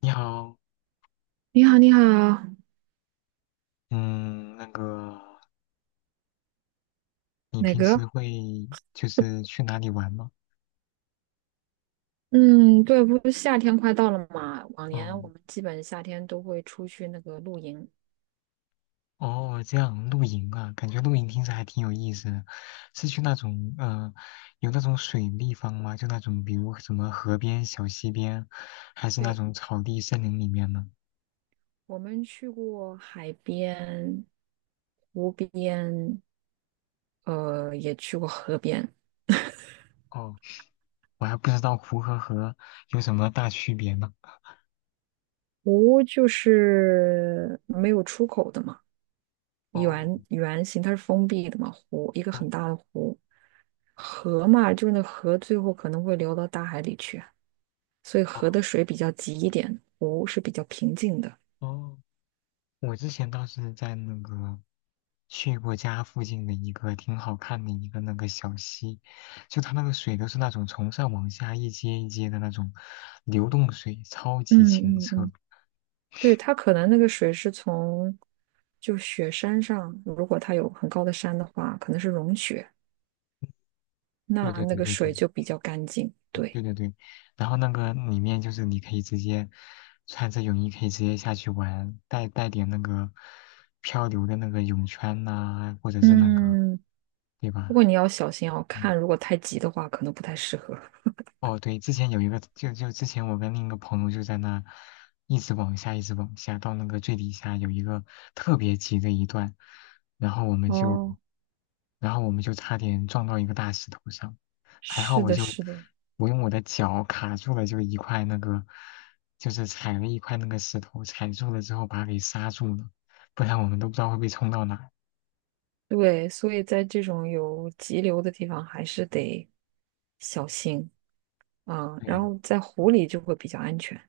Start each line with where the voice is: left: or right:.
left: 你好，
right: 你好，你好。
left: 嗯，那个，你
right: 哪
left: 平时
right: 个？
left: 会就是去哪里玩吗？
right: 嗯，对，不是夏天快到了嘛？往年我
left: 嗯，
right: 们基本夏天都会出去那个露营。
left: 哦，这样露营啊，感觉露营听着还挺有意思的，是去那种有那种水地方吗？就那种比如什么河边、小溪边，还是那
right: 对，
left: 种草地、森林里面呢？
right: 我们去过海边、湖边，也去过河边。
left: 哦，我还不知道湖和河有什么大区别呢。
right: 湖就是没有出口的嘛，
left: 哦，
right: 圆圆形，它是封闭的嘛，湖一个很
left: 哦
right: 大的湖。河嘛，就是那河最后可能会流到大海里去啊，所以河的
left: 哦
right: 水比较急一点，湖是比较平静的。
left: 哦。我之前倒是在那个去过家附近的一个挺好看的一个那个小溪，就它那个水都是那种从上往下一阶一阶的那种流动水，超级清
right: 嗯嗯
left: 澈。
right: 嗯，对，它可能那个水是从就雪山上，如果它有很高的山的话，可能是融雪，
left: 对
right: 那
left: 对
right: 那
left: 对
right: 个
left: 对
right: 水
left: 对
right: 就比较干净。对，
left: 对对对，然后那个里面就是你可以直接穿着泳衣可以直接下去玩，带点那个漂流的那个泳圈呐、或者是那个，
right: 嗯，
left: 对
right: 不
left: 吧？
right: 过你要小心哦，
left: 嗯。
right: 看如果太急的话，可能不太适合。
left: 哦，对，之前有一个，就之前我跟另一个朋友就在那一直往下，一直往下，到那个最底下有一个特别急的一段，然后我们就，
right: 哦，
left: 然后我们就差点撞到一个大石头上，还好
right: 是的，是的，
left: 我用我的脚卡住了，就一块那个，就是踩了一块那个石头，踩住了之后把它给刹住了，不然我们都不知道会被冲到哪儿。
right: 对，所以在这种有急流的地方，还是得小心啊，然
left: 对
right: 后在湖里就会比较安全。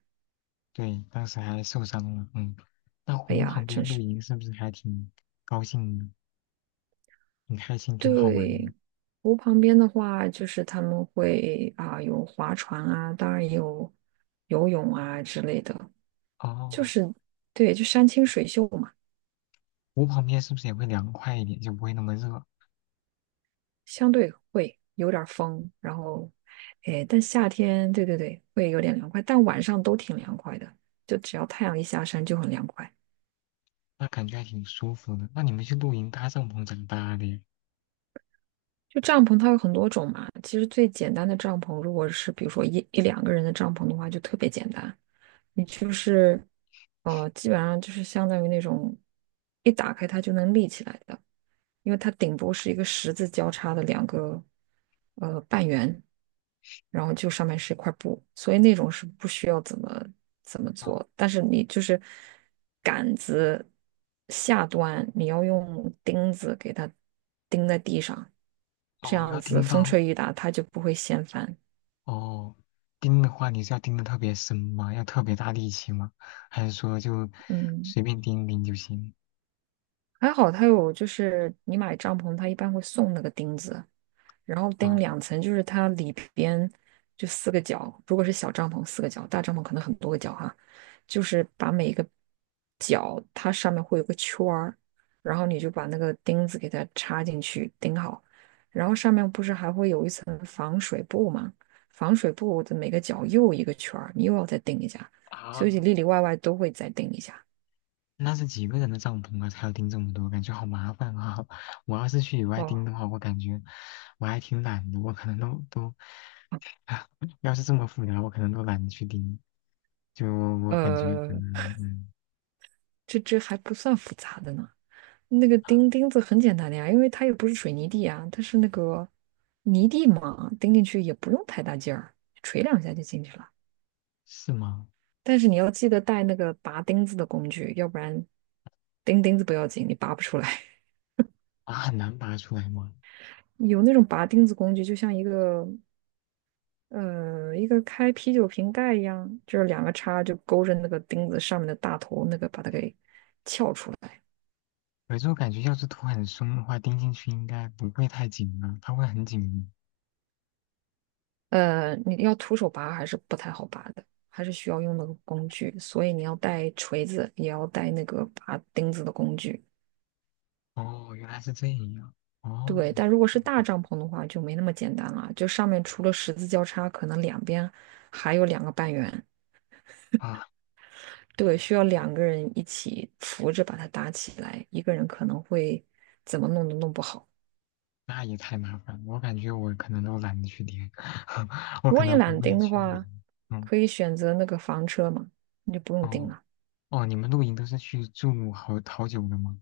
left: 对，当时还受伤了，嗯。那
right: 哎
left: 湖
right: 呀，
left: 旁
right: 真
left: 边露
right: 是。
left: 营是不是还挺高兴的？很开心，挺好玩
right: 对，
left: 的。
right: 湖旁边的话，就是他们会啊、有划船啊，当然也有游泳啊之类的，就
left: 哦，
right: 是对，就山清水秀嘛，
left: 我旁边是不是也会凉快一点，就不会那么热？
right: 相对会有点儿风，然后哎，但夏天对对对会有点凉快，但晚上都挺凉快的，就只要太阳一下山就很凉快。
left: 那感觉还挺舒服的。那你们去露营搭帐篷怎么搭的呀？
right: 就帐篷它有很多种嘛，其实最简单的帐篷，如果是比如说一两个人的帐篷的话，就特别简单。你就是，基本上就是相当于那种一打开它就能立起来的，因为它顶部是一个十字交叉的两个半圆，然后就上面是一块布，所以那种是不需要怎么
left: 哦
right: 做，但是你就是杆子下端你要用钉子给它钉在地上，这
left: 哦，
right: 样
left: 要
right: 子
left: 钉
right: 风
left: 到
right: 吹雨打它就不会掀翻。
left: 哦，钉的话你是要钉的特别深吗？要特别大力气吗？还是说就
right: 嗯。
left: 随便钉一钉就行？
right: 还好它有，就是你买帐篷，它一般会送那个钉子，然后钉
left: 哦
right: 两层，就是它里边就四个角，如果是小帐篷四个角，大帐篷可能很多个角哈，就是把每一个角它上面会有个圈儿，然后你就把那个钉子给它插进去钉好，然后上面不是还会有一层防水布吗？防水布的每个角又一个圈儿，你又要再钉一下，所以
left: 啊，
right: 里里外外都会再钉一下。
left: 那是几个人的帐篷啊？才要钉这么多，感觉好麻烦啊！我要是去野外
right: 哦，
left: 钉的话，我感觉我还挺懒的，我可能都。要是这么复杂，我可能都懒得去盯。就我感觉可
right: 呃，
left: 能，
right: 这还不算复杂的呢。那个钉钉子很简单的呀，因为它又不是水泥地啊，它是那个泥地嘛，钉进去也不用太大劲儿，锤两下就进去了。
left: 是吗？
right: 但是你要记得带那个拔钉子的工具，要不然钉钉子不要紧，你拔不出来。
left: 啊，很难拔出来吗？
right: 有那种拔钉子工具，就像一个一个开啤酒瓶盖一样，就是两个叉就勾着那个钉子上面的大头，那个把它给撬出来。
left: 有是我感觉要是头很松的话，钉进去应该不会太紧了，它会很紧密。
right: 你要徒手拔还是不太好拔的，还是需要用那个工具，所以你要带锤子，也要带那个拔钉子的工具。
left: 哦，原来是这样。哦，
right: 对，但如果是大帐篷的话，就没那么简单了，就上面除了十字交叉，可能两边还有两个半圆。
left: 啊，
right: 对，需要两个人一起扶着把它搭起来，一个人可能会怎么弄都弄不好。
left: 那也太麻烦了，我感觉我可能都懒得去钉，我
right: 如
left: 可
right: 果你
left: 能
right: 懒
left: 不
right: 得
left: 会
right: 钉的
left: 去露
right: 话，
left: 营。嗯，
right: 可以选择那个房车嘛，你就不用钉
left: 哦
right: 了。
left: 哦，你们露营都是去住好久的吗？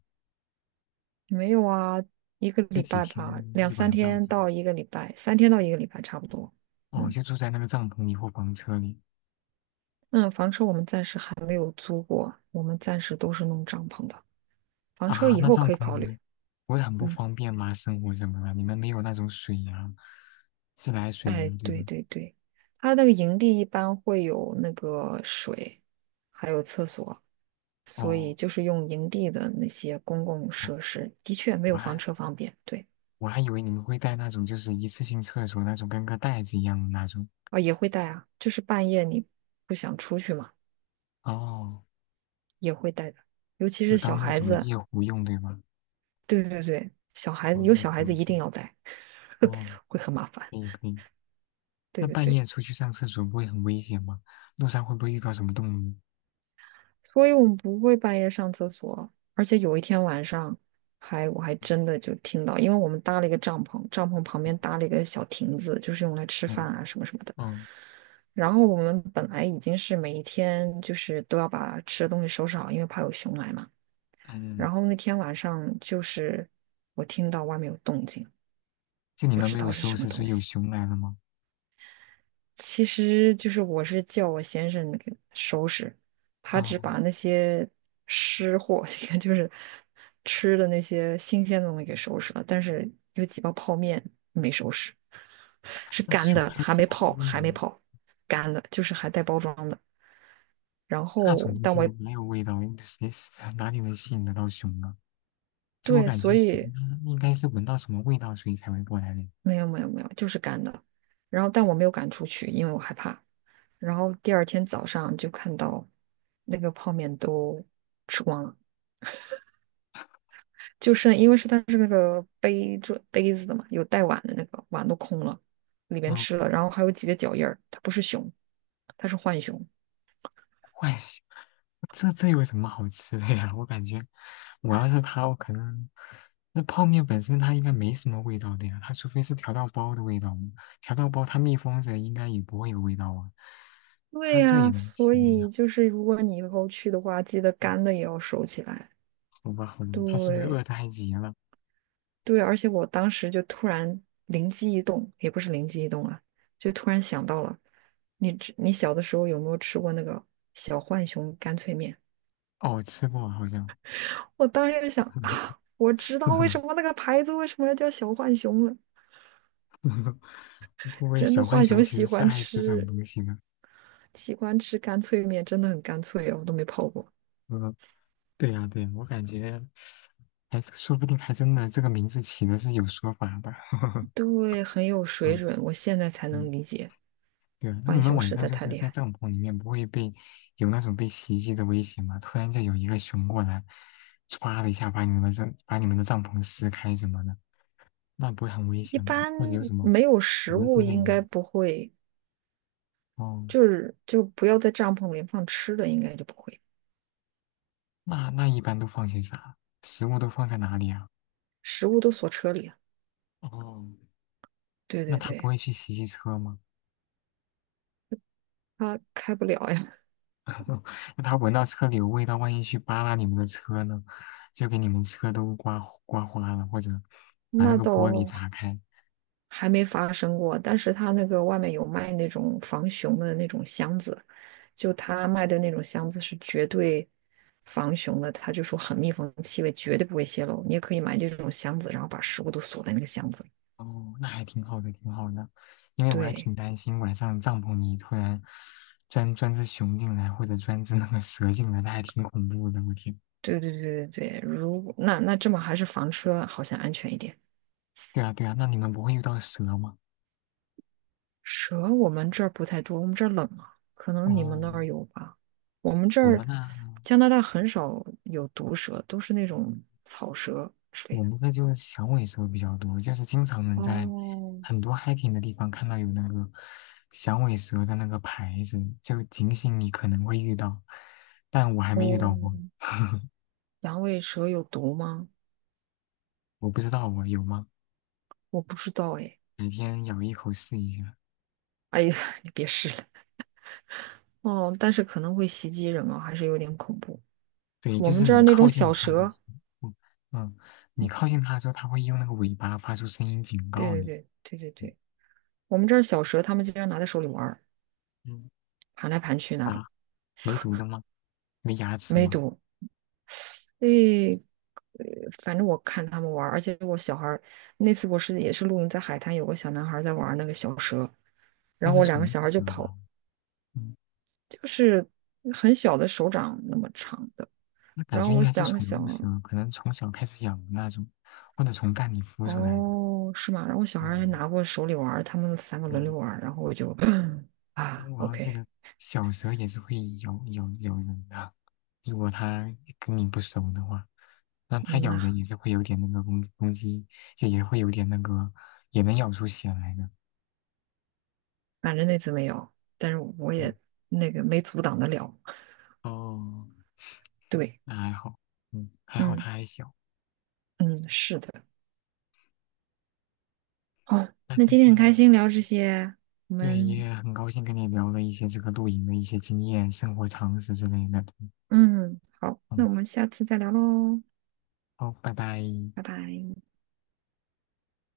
right: 没有啊，一个
left: 就
right: 礼
left: 几
right: 拜吧，
left: 天
right: 两
left: 一
right: 三
left: 晚上
right: 天
left: 之类
right: 到一个礼拜，三天到一个礼拜差不多。
left: 的？哦，
right: 嗯
left: 就住在那个帐篷里或房车里。
right: 嗯，房车我们暂时还没有租过，我们暂时都是弄帐篷的。房车
left: 啊，
right: 以
left: 那
right: 后
left: 帐
right: 可以
left: 篷
right: 考
left: 你
right: 虑。
left: 们不会很不
right: 嗯，
left: 方便吗？生活什么的，你们没有那种水呀、自来水呀、
right: 哎，
left: 对吧？
right: 对对对，它那个营地一般会有那个水，还有厕所，所以
left: 哦
right: 就是用营地的那些公共
left: 哦，
right: 设施，的确没
left: 我
right: 有房
left: 还
right: 车方便。对
left: 我还以为你们会带那种就是一次性厕所那种跟个袋子一样的那种。
right: 啊，也会带啊，就是半夜你不想出去嘛，
left: 哦，
right: 也会带的。尤其
left: 就
right: 是小
left: 当那
right: 孩
left: 种
right: 子，
left: 夜壶用，对吧？
right: 对对对，小孩
left: 哦
right: 子有小
left: ，OK
right: 孩子一定
left: OK,
right: 要带，
left: 哦，
right: 会很麻烦。
left: 可以可以。
right: 对
left: 那
right: 对
left: 半
right: 对，
left: 夜出去上厕所不会很危险吗？路上会不会遇到什么动物？
right: 所以我们不会半夜上厕所，而且有一天晚上我还真的就听到，因为我们搭了一个帐篷，帐篷旁边
left: 嗯
right: 搭了一个小亭子，就是用来吃饭
left: 嗯
right: 啊什么什么的。
left: 嗯
right: 然后我们本来已经是每一天就是都要把吃的东西收拾好，因为怕有熊来嘛。
left: 嗯，
right: 然后那天晚上就是我听到外面有动静，
left: 就你
right: 不
left: 们
right: 知
left: 没有
right: 道是
left: 收
right: 什么
left: 拾，所
right: 东
left: 以有
right: 西。
left: 熊来了吗？
right: 其实就是我是叫我先生那个收拾，他
left: 啊、
right: 只把那些湿货，这个就是吃的那些新鲜的东西给收拾了，但是有几包泡面没收拾，是
left: 那
right: 干
left: 熊
right: 的，
left: 还
right: 还
left: 吃
right: 没
left: 泡
right: 泡，
left: 面
right: 还没
left: 吗？
right: 泡，干的，就是还带包装的。然
left: 那种
right: 后，
left: 东
right: 但
left: 西
right: 我
left: 没有味道，谁 哪里能吸引得到熊呢？就我
right: 对，
left: 感
right: 所
left: 觉熊
right: 以
left: 它应该是闻到什么味道，所以才会过来的。
right: 没有没有没有，就是干的。然后，但我没有赶出去，因为我害怕。然后第二天早上就看到那个泡面都吃光了。就是因为是它是那个杯子的嘛，有带碗的那个碗都空了，里边
left: 嗯，
right: 吃了，然后还有几个脚印儿，它不是熊，它是浣熊。
left: 怪熊这有什么好吃的呀？我感觉我要是它，我可能那泡面本身它应该没什么味道的呀，它除非是调料包的味道嘛，调料包它密封着应该也不会有味道啊。
right: 对
left: 它这也
right: 呀，
left: 能
right: 所
left: 吃的呀？
right: 以就是如果你以后去的话，记得
left: 嗯
right: 干的也要收起来。
left: 好吧，好吧，它是不是饿
right: 对
left: 得太急了？
right: 对，而且我当时就突然灵机一动，也不是灵机一动啊，就突然想到了，你小的时候有没有吃过那个小浣熊干脆面？
left: 哦，吃过好像。
right: 我当时就想，啊我知道为什么那 个牌子为什么要叫小浣熊了。
left: 会不会
right: 真的
left: 小浣
right: 浣
left: 熊
right: 熊
left: 其实
right: 喜
left: 是
right: 欢
left: 爱吃这种
right: 吃，
left: 东西呢？
right: 喜欢吃干脆面，真的很干脆哦，我都没泡过。
left: 嗯，对呀，对呀，我感觉还是说不定还真的这个名字起的是有说法的。
right: 对，很有水
left: 嗯
right: 准，我现在才能
left: 嗯，
right: 理解，
left: 对啊，那你
right: 浣
left: 们
right: 熊
left: 晚
right: 实
left: 上
right: 在
left: 就
right: 太
left: 是
right: 厉
left: 在
right: 害。
left: 帐篷里面不会被有那种被袭击的危险吗？突然就有一个熊过来，歘的一下把你们的帐篷撕开什么的，那不会很危
right: 一
left: 险吗？
right: 般
left: 或者有什么
right: 没有
left: 蛇
right: 食物
left: 之类
right: 应
left: 的？
right: 该不会，
left: 哦，
right: 就是就不要在帐篷里放吃的，应该就不会，
left: 那一般都放些啥？食物都放在哪里啊？
right: 食物都锁车里啊，
left: 哦，
right: 对
left: 那
right: 对
left: 它不
right: 对，
left: 会去袭击车吗？
right: 它开不了呀，
left: 那他闻到车里有味道，万一去扒拉你们的车呢，就给你们车都刮花了，或者把那
right: 那
left: 个玻璃
right: 倒
left: 砸开。
right: 还没发生过，但是它那个外面有卖那种防熊的那种箱子。就他卖的那种箱子是绝对防熊的，他就说很密封，气味绝对不会泄露。你也可以买这种箱子，然后把食物都锁在那个箱子里。
left: 哦，那还挺好的，挺好的。因为我还
right: 对，
left: 挺担心晚上帐篷里突然钻只熊进来，或者钻只那个蛇进来，那还挺恐怖的。我天。
right: 对对对对对，如果那这么还是房车好像安全一点。
left: 对啊，对啊，那你们不会遇到蛇吗？
right: 蛇我们这儿不太多，我们这儿冷啊，可能你们那
left: 哦，
right: 儿有吧。我们这
left: 我
right: 儿
left: 们那
right: 加拿大很少有毒蛇，都是那种草蛇之类
left: 我
right: 的。
left: 们这就是响尾蛇比较多，就是经常能在
right: 哦
left: 很多 hiking 的地方看到有那个响尾蛇的那个牌子，就警醒你可能会遇到，但我还没遇到过，
right: 哦，阳痿蛇有毒吗？
left: 我不知道我有吗？
right: 我不知道哎。
left: 改天咬一口试一下。
right: 哎呀，你别试了哦，但是可能会袭击人啊，还是有点恐怖。
left: 对，
right: 我
left: 就
right: 们
left: 是
right: 这
left: 你
right: 儿那种
left: 靠近
right: 小
left: 它的
right: 蛇，
left: 时候，嗯，你靠近它的时候，它会用那个尾巴发出声音警
right: 对
left: 告
right: 对
left: 你。
right: 对对对对，我们这儿小蛇，他们经常拿在手里玩儿，
left: 嗯
right: 盘来盘去那
left: 啊，
right: 种，
left: 没毒的吗？没牙齿
right: 没
left: 吗？
right: 毒。诶，反正我看他们玩儿，而且我小孩儿那次我是也是露营在海滩，有个小男孩儿在玩儿那个小蛇，
left: 那
right: 然后
left: 是
right: 我两
left: 宠
right: 个小
left: 物
right: 孩儿就
left: 蛇
right: 跑，
left: 吧？嗯。
right: 就是很小的手掌那么长的，
left: 那感
right: 然
left: 觉
right: 后
left: 应
right: 我
left: 该是
right: 两个
left: 宠
right: 小
left: 物蛇，可能从小开始养的那种，或者从蛋里孵出来的。
right: 哦，是吗？然后小孩还
left: 哦，
right: 拿过手里玩儿他们三个轮
left: 嗯，
right: 流玩儿然后我就
left: 因
right: 啊
left: 为我要记
right: ，OK，
left: 得小蛇也是会咬人的，如果它跟你不熟的话，那它
right: 嗯
left: 咬人
right: 呐，
left: 也是会有点那个攻击，就也会有点那个，也能咬出血来的。
right: 反正那次没有，但是我
left: 嗯，
right: 也那个没阻挡得了。
left: 哦，
right: 对，
left: 那还好，嗯，还好
right: 嗯
left: 它还小。
right: 嗯，是的。哦，
left: 那
right: 那
left: 今
right: 今天很
left: 天
right: 开心聊这些，我
left: 对
right: 们
left: 也很高兴跟你聊了一些这个露营的一些经验、生活常识之类的。
right: 嗯好，那
left: 嗯，
right: 我们下次再聊喽，
left: 好，拜拜。
right: 拜拜。